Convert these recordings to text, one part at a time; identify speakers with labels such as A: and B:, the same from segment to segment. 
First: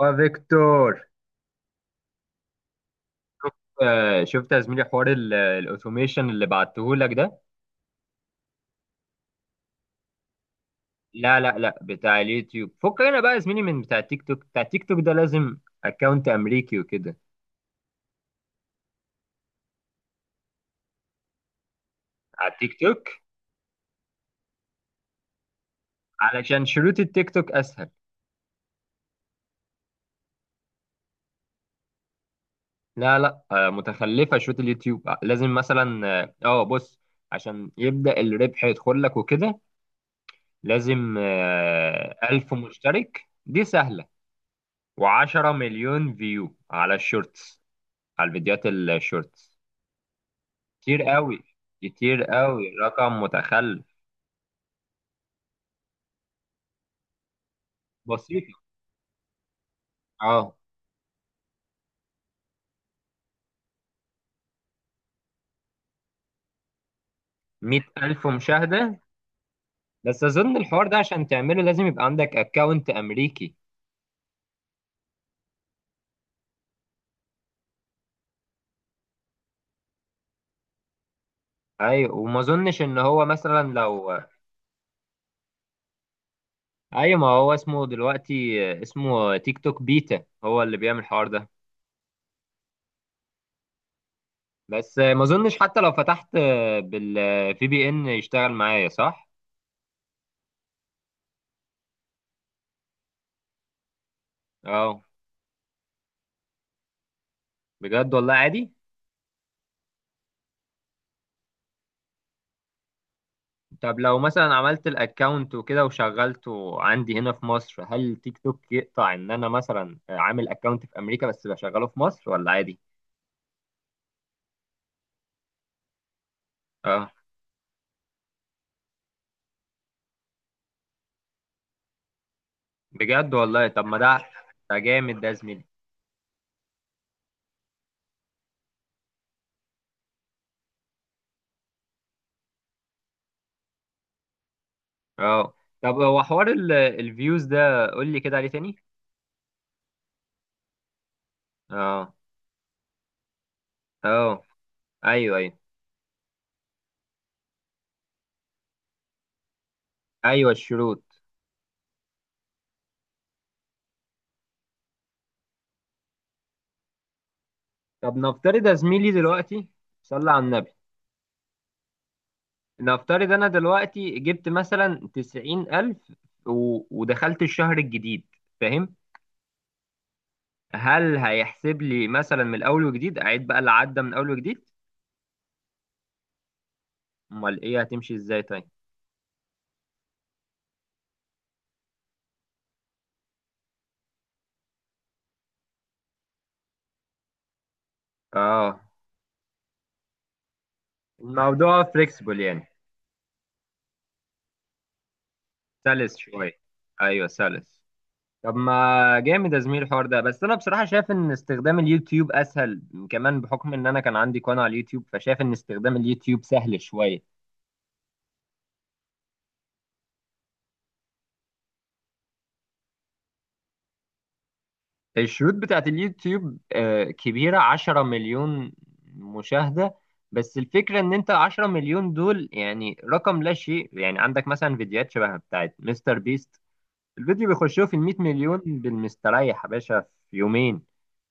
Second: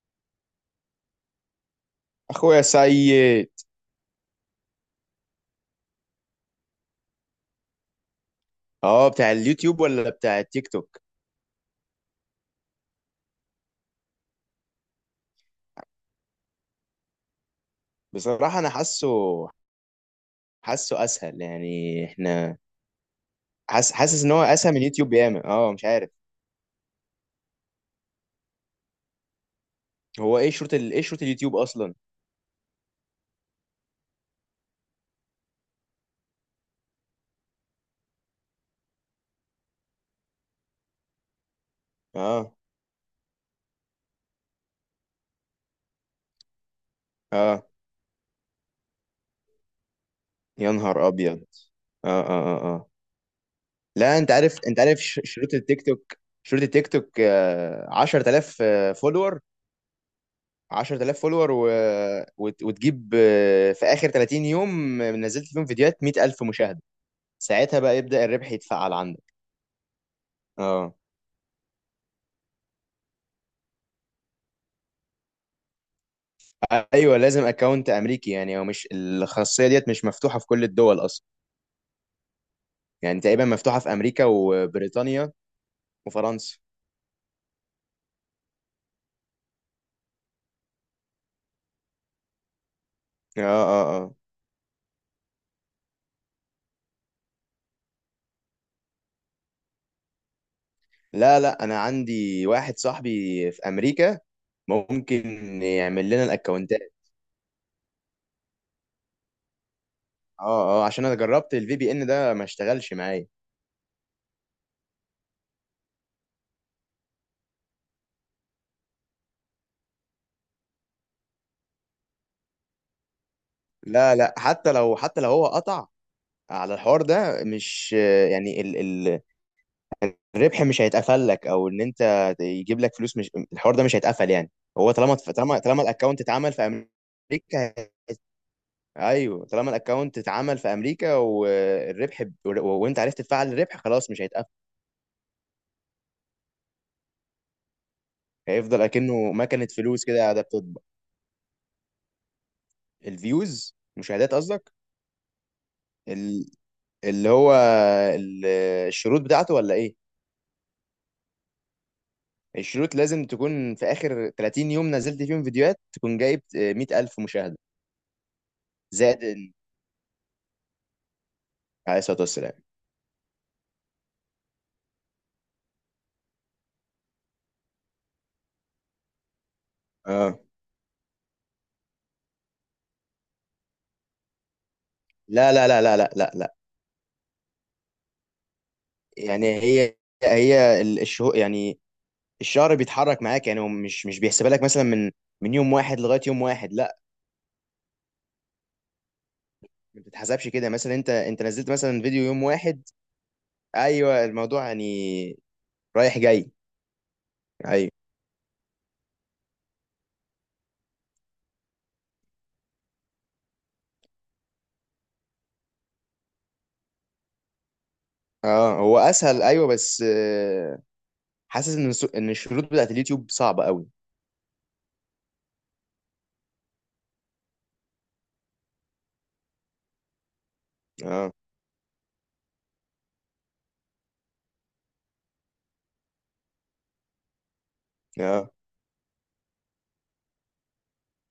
A: وفيكتور،
B: اخويا سيد.
A: شفت. شفت يا زميلي حوار الاوتوميشن اللي بعته لك ده.
B: اه بتاع اليوتيوب ولا بتاع التيك توك؟
A: لا، لا، لا، بتاع اليوتيوب. فكنا بقى يا زميلي من بتاع التيك توك، بتاع التيك توك ده لازم اكونت امريكي وكده.
B: بصراحة انا حاسه اسهل، يعني
A: على
B: احنا
A: التيك توك،
B: حاسس ان هو اسهل من اليوتيوب ياما، مش عارف.
A: علشان شروط التيك توك اسهل.
B: هو ايه ايه شروط اليوتيوب اصلا؟
A: لا، لا، متخلفه شروط اليوتيوب. لازم مثلا، بص. عشان يبدا الربح يدخل لك وكده لازم 1000
B: اه،
A: مشترك، دي سهله. و10 مليون فيو على الشورتس،
B: اه،
A: على الفيديوهات الشورتس.
B: يا
A: كتير
B: نهار
A: قوي،
B: ابيض. اه
A: كتير
B: اه
A: قوي،
B: اه اه
A: رقم متخلف.
B: لا، انت عارف، انت عارف شروط التيك توك، شروط التيك توك
A: بسيطة.
B: 10,000 فولور.
A: اه.
B: 10,000 فولور وتجيب، في اخر 30 يوم نزلت فيهم فيديوهات 100,000 مشاهدة، ساعتها
A: مية
B: بقى يبدأ
A: ألف
B: الربح يتفعل.
A: مشاهدة بس أظن الحوار
B: اه.
A: ده عشان تعمله لازم يبقى عندك أكاونت أمريكي.
B: ايوه، لازم اكونت امريكي، يعني هو مش الخاصيه ديت مش مفتوحه في كل الدول اصلا.
A: أيوة، وما أظنش إن
B: يعني
A: هو
B: تقريبا
A: مثلا
B: مفتوحه في
A: لو...
B: امريكا وبريطانيا وفرنسا.
A: أيوة، ما هو اسمه دلوقتي اسمه تيك توك بيتا هو اللي بيعمل الحوار ده.
B: اه، اه، اه.
A: بس ما أظنش حتى لو فتحت، بال في بي إن يشتغل معايا، صح؟
B: لا لا، انا عندي واحد صاحبي في امريكا
A: اه.
B: ممكن يعمل لنا الاكونتات.
A: بجد والله، عادي.
B: اه اه، عشان انا جربت الفي بي ان ده ما اشتغلش معايا.
A: طب لو مثلا عملت الاكونت وكده وشغلته عندي هنا في مصر، هل تيك توك يقطع ان انا مثلا عامل اكونت في امريكا بس بشغله في مصر، ولا عادي؟
B: لا لا، حتى لو هو قطع على الحوار
A: اه،
B: ده، مش يعني الربح مش هيتقفل لك، او ان انت يجيب لك فلوس، مش
A: بجد والله،
B: الحوار ده
A: طب
B: مش
A: ما ده،
B: هيتقفل يعني.
A: ده
B: هو طالما
A: جامد ده يا
B: طالما
A: زميلي.
B: طالما الاكونت اتعمل في امريكا، ايوه طالما الاكونت اتعمل في امريكا والربح وانت عرفت تفعل الربح، خلاص مش هيتقفل.
A: اه. طب هو حوار الفيوز ده قول لي كده عليه تاني.
B: هيفضل اكنه مكنه فلوس كده قاعده بتطبع.
A: اه،
B: الفيوز مشاهدات
A: اه،
B: قصدك؟
A: ايوه، ايوه،
B: ال... اللي هو ال... الشروط بتاعته ولا ايه؟
A: ايوه، الشروط.
B: الشروط لازم تكون في اخر 30 يوم نزلت فيهم فيديوهات تكون جايب 100,000 مشاهده
A: طب نفترض يا زميلي
B: زائد ال-
A: دلوقتي. صلى على النبي.
B: عليه الصلاه والسلام.
A: نفترض انا دلوقتي جبت مثلا 90,000، ودخلت الشهر الجديد، فاهم؟
B: اه.
A: هل هيحسب لي مثلا من الاول وجديد، اعيد بقى اللي عدى من اول وجديد؟
B: لا.
A: امال ايه، هتمشي ازاي طيب؟
B: يعني هي هي ال- الشهو يعني الشهر بيتحرك معاك، يعني هو مش بيحسبها لك مثلا من من يوم واحد لغايه يوم واحد، لا.
A: اه.
B: ما بتتحسبش كده. مثلا انت نزلت
A: الموضوع
B: مثلا فيديو
A: فليكسبل
B: يوم
A: يعني،
B: واحد. ايوه الموضوع يعني
A: سلس
B: رايح جاي.
A: شويه. ايوه سلس.
B: ايوه.
A: طب ما جامد يا زميلي الحوار ده، بس انا بصراحه شايف ان استخدام اليوتيوب اسهل. كمان بحكم ان انا كان عندي قناه على اليوتيوب، فشايف ان استخدام اليوتيوب سهل شويه.
B: اه، هو اسهل، ايوه، بس حاسس ان ان الشروط بتاعت اليوتيوب صعبه قوي.
A: الشروط بتاعت اليوتيوب كبيرة، 10 مليون مشاهدة. بس الفكرة ان انت
B: اه
A: 10 مليون دول يعني رقم لا شيء يعني، عندك مثلا فيديوهات شبه بتاعت مستر بيست. الفيديو بيخشوه في المية
B: اه
A: مليون بالمستريح يا باشا، في يومين.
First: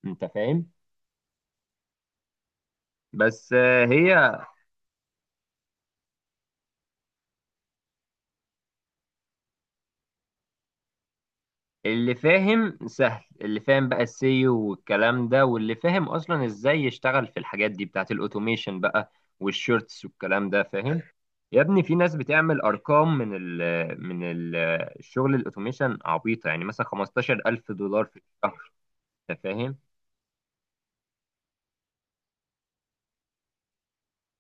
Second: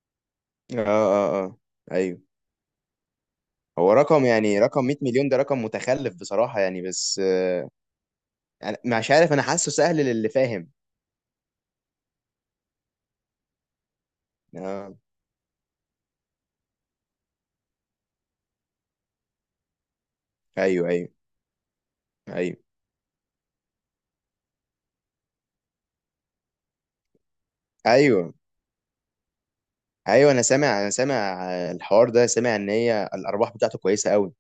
A: انت فاهم؟
B: اه. ايوه،
A: بس آه،
B: هو رقم،
A: هي
B: يعني رقم 100 مليون ده رقم متخلف بصراحه، يعني بس يعني مش عارف، انا حاسه سهل للي فاهم.
A: اللي فاهم سهل، اللي فاهم بقى السيو
B: اه.
A: والكلام ده، واللي فاهم اصلا ازاي يشتغل في الحاجات دي بتاعت الاوتوميشن بقى، والشورتس والكلام ده،
B: ايوه
A: فاهم.
B: ايوه
A: يا ابني، في ناس
B: ايوه
A: بتعمل ارقام من ال الشغل الاوتوميشن عبيطه، يعني مثلا 15,000 دولار في
B: ايوه،
A: الشهر. انت فاهم؟
B: ايوه. انا سامع الحوار ده، سامع ان هي الارباح بتاعته كويسه قوي.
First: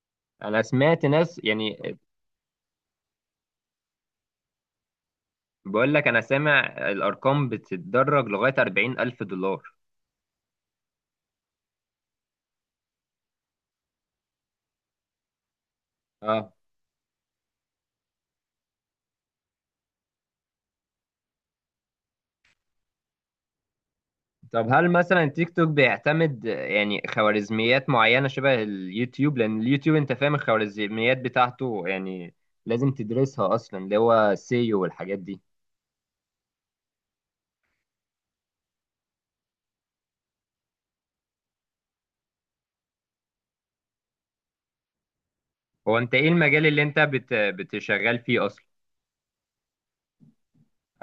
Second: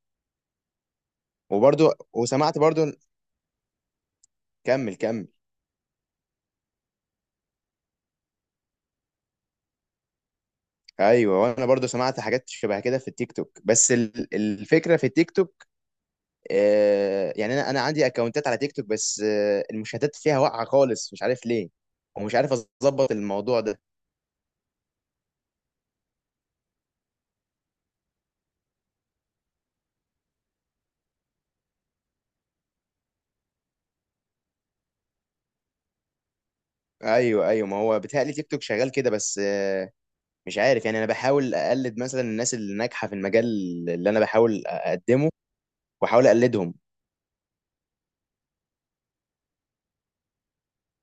A: انا سمعت ناس يعني،
B: وبرضو وسمعت برضو. كمل كمل.
A: بقول لك انا سامع الارقام بتتدرج لغايه 40,000 دولار.
B: ايوه، وانا برضو سمعت حاجات شبه كده في التيك توك، بس الفكره في التيك توك،
A: اه.
B: آه يعني انا عندي اكونتات على تيك توك بس آه، المشاهدات فيها واقعه خالص، مش عارف ليه، ومش عارف اظبط الموضوع ده.
A: طب هل مثلا تيك توك بيعتمد يعني خوارزميات معينة شبه اليوتيوب؟ لأن اليوتيوب أنت فاهم الخوارزميات بتاعته، يعني لازم تدرسها أصلا، اللي هو سيو والحاجات دي.
B: ايوه ايوه، ما هو بيتهيألي تيك توك شغال كده، بس مش عارف يعني، انا بحاول اقلد مثلا الناس اللي ناجحه في المجال اللي انا بحاول اقدمه،
A: هو أنت إيه
B: واحاول
A: المجال
B: اقلدهم.
A: اللي أنت بتشغل فيه أصلا؟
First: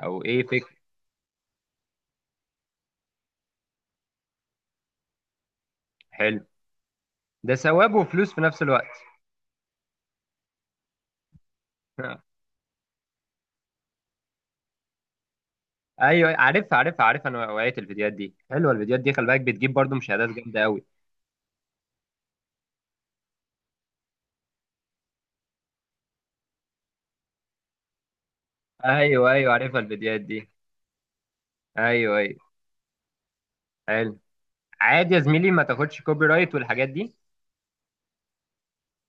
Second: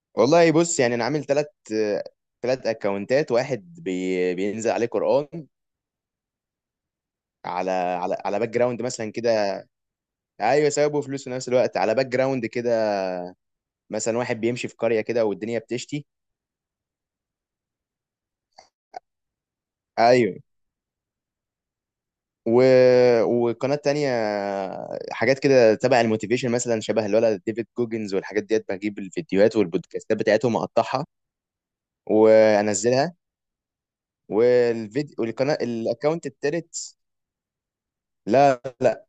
A: أو إيه
B: والله
A: فكرة؟
B: بص، يعني انا عامل ثلاث اكونتات. واحد بينزل عليه قرآن،
A: حلو. ده
B: على
A: ثواب
B: على
A: وفلوس
B: على
A: في
B: باك
A: نفس
B: جراوند
A: الوقت.
B: مثلا كده. ايوه ثواب وفلوس في نفس الوقت، على باك جراوند كده. مثلا واحد بيمشي في قرية كده والدنيا بتشتي.
A: أيوه عارف، عارف، عارف، أنا وقعت الفيديوهات دي. حلوة الفيديوهات دي، خلي بالك بتجيب برضو مشاهدات
B: ايوه.
A: جامدة أوي.
B: و... وقناة تانية، حاجات كده تبع الموتيفيشن، مثلا شبه الولد ديفيد جوجنز والحاجات ديت، بجيب
A: أيوه، أيوه،
B: الفيديوهات
A: عارفها
B: والبودكاستات
A: الفيديوهات دي.
B: بتاعتهم، اقطعها
A: أيوه، أيوه.
B: وانزلها.
A: حلو. عادي
B: والفيديو
A: يا زميلي،
B: والقناه
A: ما تاخدش كوبي
B: الاكونت
A: رايت والحاجات
B: التالت.
A: دي.
B: لا لا.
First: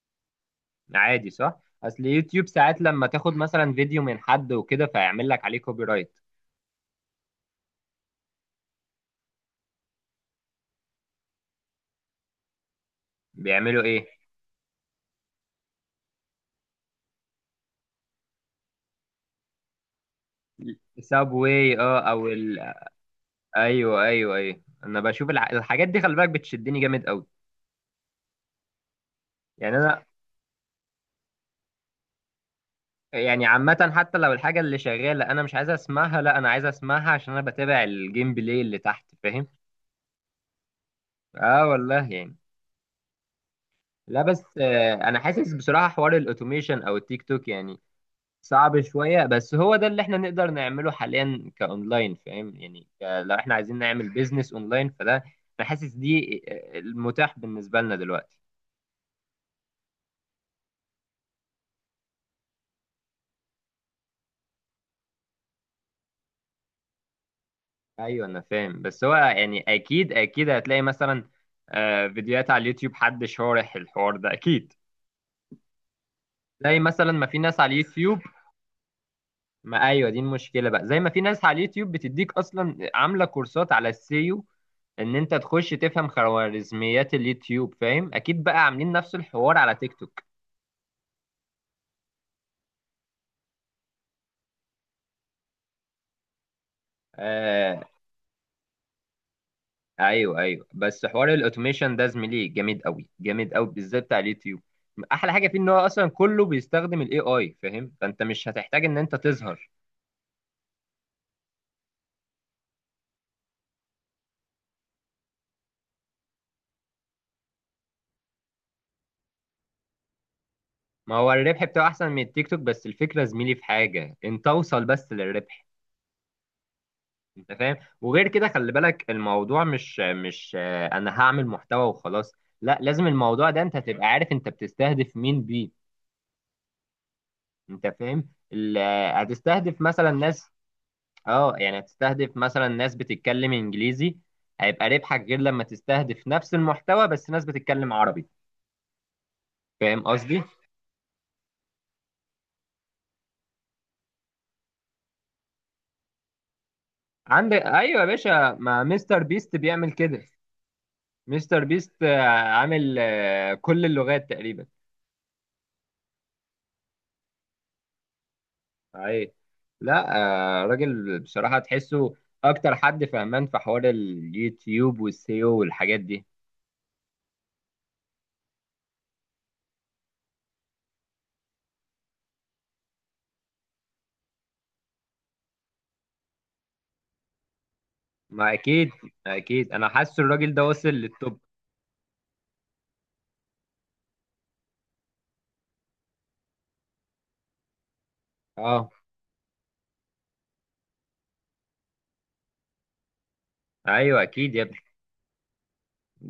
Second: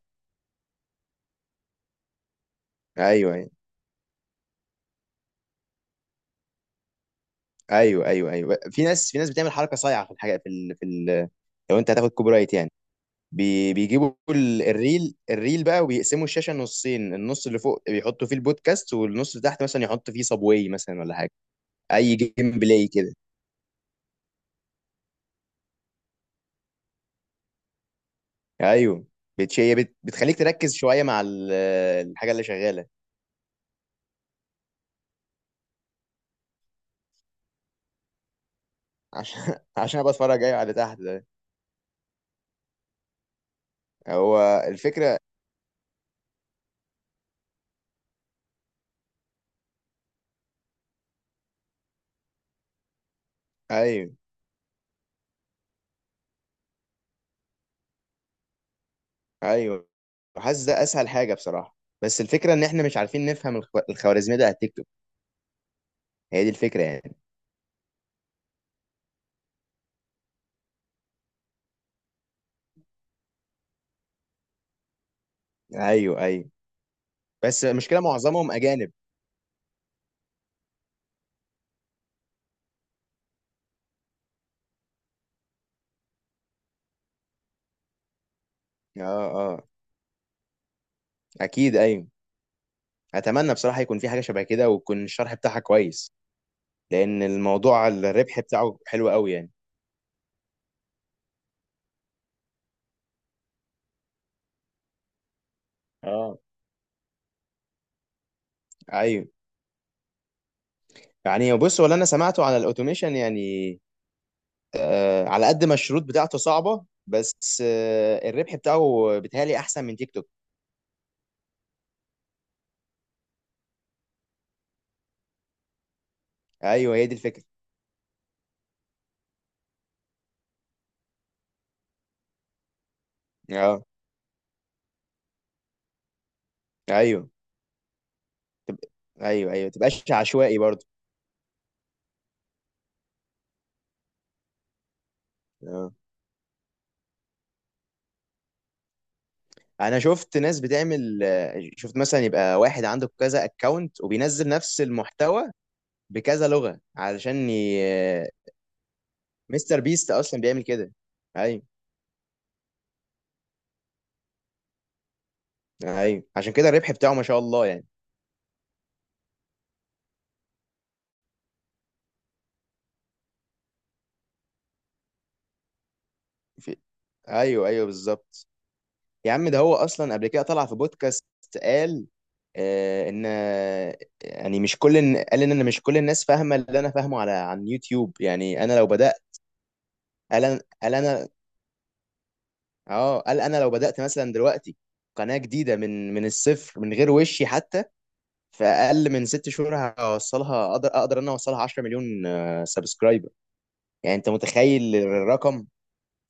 A: عادي صح، اصل يوتيوب ساعات لما تاخد
B: ايوه
A: مثلا فيديو من حد وكده فيعمل لك عليه كوبي رايت.
B: ايوه، في ناس، في ناس بتعمل حركه صايعه في الحاجه لو انت هتاخد كوبي رايت يعني،
A: بيعملوا ايه؟
B: بيجيبوا الريل بقى، وبيقسموا الشاشه نصين، النص اللي فوق بيحطوا فيه البودكاست، والنص اللي تحت مثلا يحط فيه صابواي مثلا ولا حاجه،
A: سابواي، اه،
B: اي
A: او
B: جيم بلاي كده.
A: ايوه، ايوه، ايوه. انا بشوف الحاجات دي، خلي بالك بتشدني جامد قوي.
B: ايوه،
A: يعني انا،
B: بتخليك تركز شويه مع الحاجه اللي شغاله.
A: يعني عامه، حتى لو الحاجه اللي شغاله انا مش عايز اسمعها، لا انا عايز اسمعها عشان انا بتابع الجيم بلاي اللي تحت،
B: عشان
A: فاهم؟
B: عشان أبقى اتفرج، ايوه، على اللي تحت ده.
A: اه والله يعني. لا
B: هو
A: بس انا
B: الفكره.
A: حاسس بصراحه حوار الاوتوميشن او التيك توك يعني صعب شوية، بس هو ده اللي احنا نقدر نعمله حاليا كأونلاين، فاهم يعني. لو احنا عايزين نعمل
B: ايوه
A: بيزنس أونلاين فده، أنا حاسس دي المتاح بالنسبة لنا دلوقتي.
B: ايوه، حاسس ده اسهل حاجه بصراحه، بس الفكره ان احنا مش عارفين نفهم الخوارزميه ده على التيك توك، هي دي الفكره يعني.
A: أيوة أنا فاهم، بس هو يعني أكيد، أكيد هتلاقي مثلا فيديوهات على اليوتيوب حد شارح الحوار ده أكيد.
B: ايوه ايوه،
A: زي مثلا ما في ناس
B: بس
A: على
B: المشكله
A: اليوتيوب.
B: معظمهم اجانب.
A: ما أيوة، دي المشكلة بقى. زي ما في ناس على اليوتيوب بتديك أصلا عاملة كورسات على السيو، ان انت تخش تفهم خوارزميات اليوتيوب، فاهم. اكيد بقى عاملين
B: اه،
A: نفس الحوار
B: اه،
A: على تيك توك.
B: اكيد، ايوه. اتمنى بصراحه يكون في حاجه شبه كده ويكون الشرح بتاعها كويس، لان
A: آه،
B: الموضوع الربح بتاعه حلو قوي يعني.
A: ايوه، ايوه. بس حوار الاوتوميشن ده زميلي جامد قوي، جامد قوي، بالذات بتاع اليوتيوب. احلى حاجه فيه ان هو اصلا
B: اه.
A: كله بيستخدم الاي اي، فاهم؟ فانت مش هتحتاج ان انت
B: ايوه،
A: تظهر.
B: يعني بص، ولا انا سمعته على الاوتوميشن يعني، على قد ما الشروط بتاعته صعبه، بس الربح بتاعه بيتهيألي احسن من تيك توك.
A: ما هو الربح بتاعه احسن من التيك توك، بس الفكره زميلي في حاجه، انت اوصل بس للربح.
B: ايوه، هي دي الفكره.
A: انت فاهم؟ وغير كده خلي بالك الموضوع مش، انا هعمل محتوى وخلاص. لا، لازم الموضوع ده انت
B: اه.
A: تبقى عارف انت بتستهدف مين بيه.
B: ايوه
A: انت فاهم،
B: تبقى، ايوه ايوه،
A: هتستهدف مثلا
B: تبقاش
A: ناس.
B: عشوائي برضو.
A: اه، يعني هتستهدف مثلا ناس بتتكلم انجليزي، هيبقى ربحك غير لما
B: آه.
A: تستهدف نفس المحتوى بس ناس بتتكلم عربي.
B: انا
A: فاهم
B: شفت
A: قصدي؟
B: ناس بتعمل، شفت مثلا يبقى واحد عنده كذا اكونت وبينزل نفس المحتوى بكذا لغة علشان
A: عندك،
B: ي...
A: ايوه يا
B: آه،
A: باشا، ما مستر بيست
B: مستر
A: بيعمل
B: بيست
A: كده.
B: اصلا بيعمل كده. ايوه
A: مستر بيست عامل كل اللغات تقريبا.
B: ايوه، عشان كده الربح بتاعه ما شاء الله يعني.
A: اي، لا، راجل بصراحة تحسه اكتر حد فهمان في حوار اليوتيوب والسيو والحاجات دي.
B: في... ايوه ايوه بالظبط. يا عم ده هو اصلا قبل كده طلع في بودكاست، قال آه ان آه، يعني مش قال ان انا مش كل الناس فاهمه اللي انا فاهمه على عن يوتيوب.
A: ما
B: يعني انا لو
A: اكيد،
B: بدات،
A: اكيد انا حاسس الراجل ده وصل
B: قال انا،
A: للتوب.
B: اه، قال انا لو بدأت مثلا دلوقتي قناة جديدة من الصفر، من غير وشي حتى، في
A: اه،
B: اقل من ست شهور هوصلها، اقدر انا اوصلها 10 مليون سبسكرايبر. يعني
A: ايوه،
B: انت
A: اكيد يا ابني.
B: متخيل الرقم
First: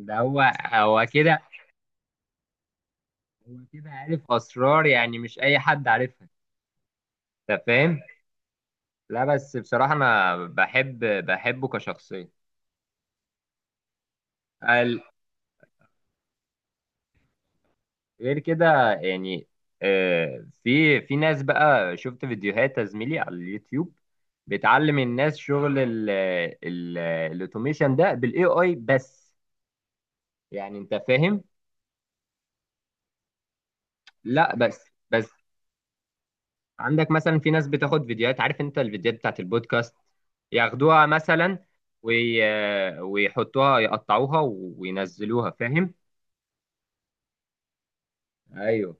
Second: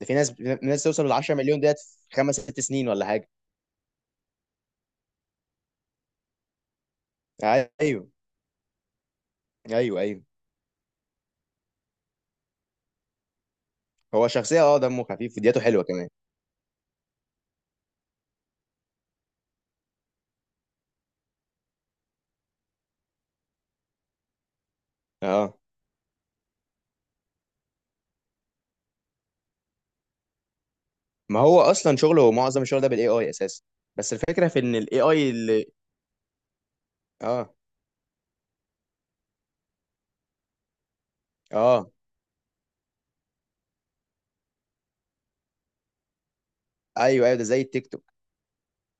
B: ده؟ في ناس
A: هو،
B: في ناس
A: هو
B: توصل ل 10
A: كده.
B: مليون ديت في خمس ست سنين ولا حاجة.
A: هو كده عارف اسرار يعني مش اي حد عارفها. انت فاهم؟
B: ايوه
A: لا بس بصراحه
B: ايوه ايوه.
A: انا بحبه كشخصيه.
B: هو شخصية، اه،
A: ال-
B: دمه خفيف، فيديوهاته حلوة كمان.
A: غير كده يعني. في ناس بقى شفت فيديوهات يا زميلي على اليوتيوب بتعلم الناس
B: اه،
A: شغل ال الاوتوميشن ده بالاي اي بس، يعني انت
B: ما
A: فاهم.
B: هو اصلا شغله معظم الشغل ده بالاي اي اساسا، بس الفكرة
A: لا
B: في ان
A: بس،
B: الاي اي اللي...
A: عندك مثلا في
B: اه
A: ناس بتاخد فيديوهات، عارف انت الفيديوهات بتاعت البودكاست، ياخدوها مثلا
B: اه.
A: وي... ويحطوها يقطعوها وينزلوها، فاهم.
B: ايوه ايوه، ده زي التيك توك.
A: ايوه.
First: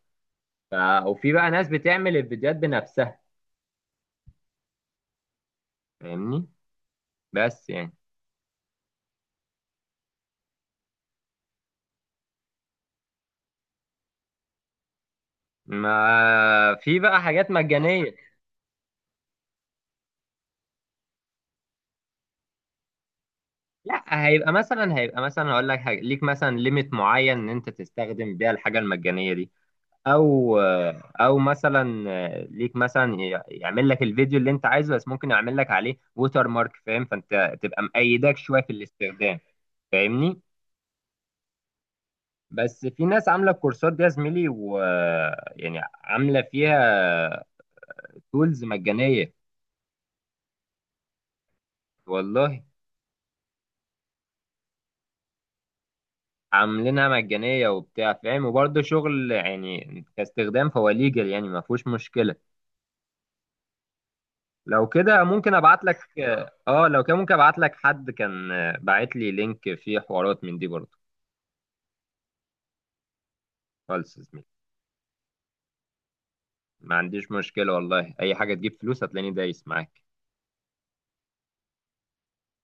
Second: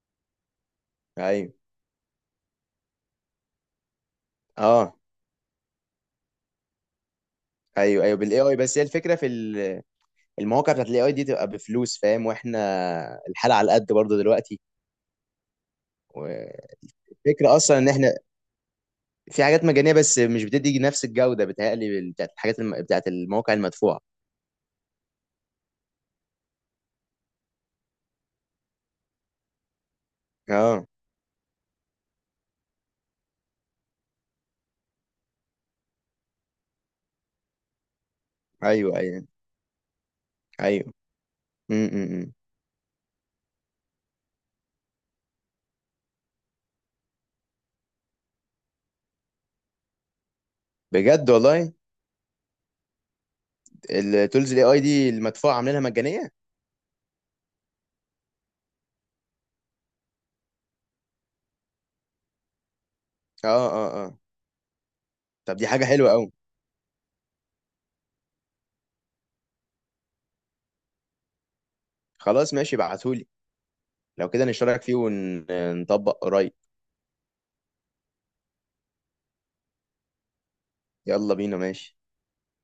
A: ف... وفي بقى
B: ايوه.
A: ناس بتعمل الفيديوهات بنفسها،
B: اه.
A: فاهمني؟ بس يعني
B: ايوه ايوه بالاي اي، بس هي الفكره في المواقع بتاعت الاي اي دي تبقى بفلوس، فاهم، واحنا الحاله على قد برضه دلوقتي.
A: ما
B: والفكره
A: في بقى حاجات
B: اصلا ان احنا
A: مجانية.
B: في حاجات مجانيه بس مش بتدي نفس الجوده، بتهيألي بتاعت بتاعت المواقع المدفوعه.
A: لا، هيبقى مثلا هقول لك حاجة، ليك مثلا ليميت معين ان انت تستخدم بيها الحاجة المجانية دي، او،
B: اه،
A: مثلا ليك مثلا يعمل لك الفيديو اللي انت عايزه، بس ممكن يعمل لك عليه ووتر مارك، فاهم؟ فانت تبقى مأيدك شويه في
B: ايوه، ايوه،
A: الاستخدام، فاهمني.
B: ايوه. امم.
A: بس في ناس عامله الكورسات دي يا زميلي و، يعني عامله فيها تولز مجانيه،
B: بجد والله؟
A: والله.
B: التولز الاي اي دي المدفوعه عاملينها مجانيه؟
A: عاملينها مجانيه وبتاع، فاهم، وبرده شغل يعني كاستخدام فهو ليجل، يعني ما فيهوش مشكله.
B: اه اه اه.
A: لو كده ممكن
B: طب دي
A: ابعت
B: حاجه
A: لك.
B: حلوه قوي.
A: اه، لو كده ممكن ابعت لك، حد كان باعت لي لينك فيه حوارات من دي برضه.
B: خلاص ماشي، ابعتهولي.
A: خالص يا
B: لو
A: زميلي.
B: كده نشترك فيه ونطبق قريب.
A: ما عنديش مشكلة والله، أي حاجة تجيب فلوس هتلاقيني دايس معاك.
B: يلا بينا، ماشي.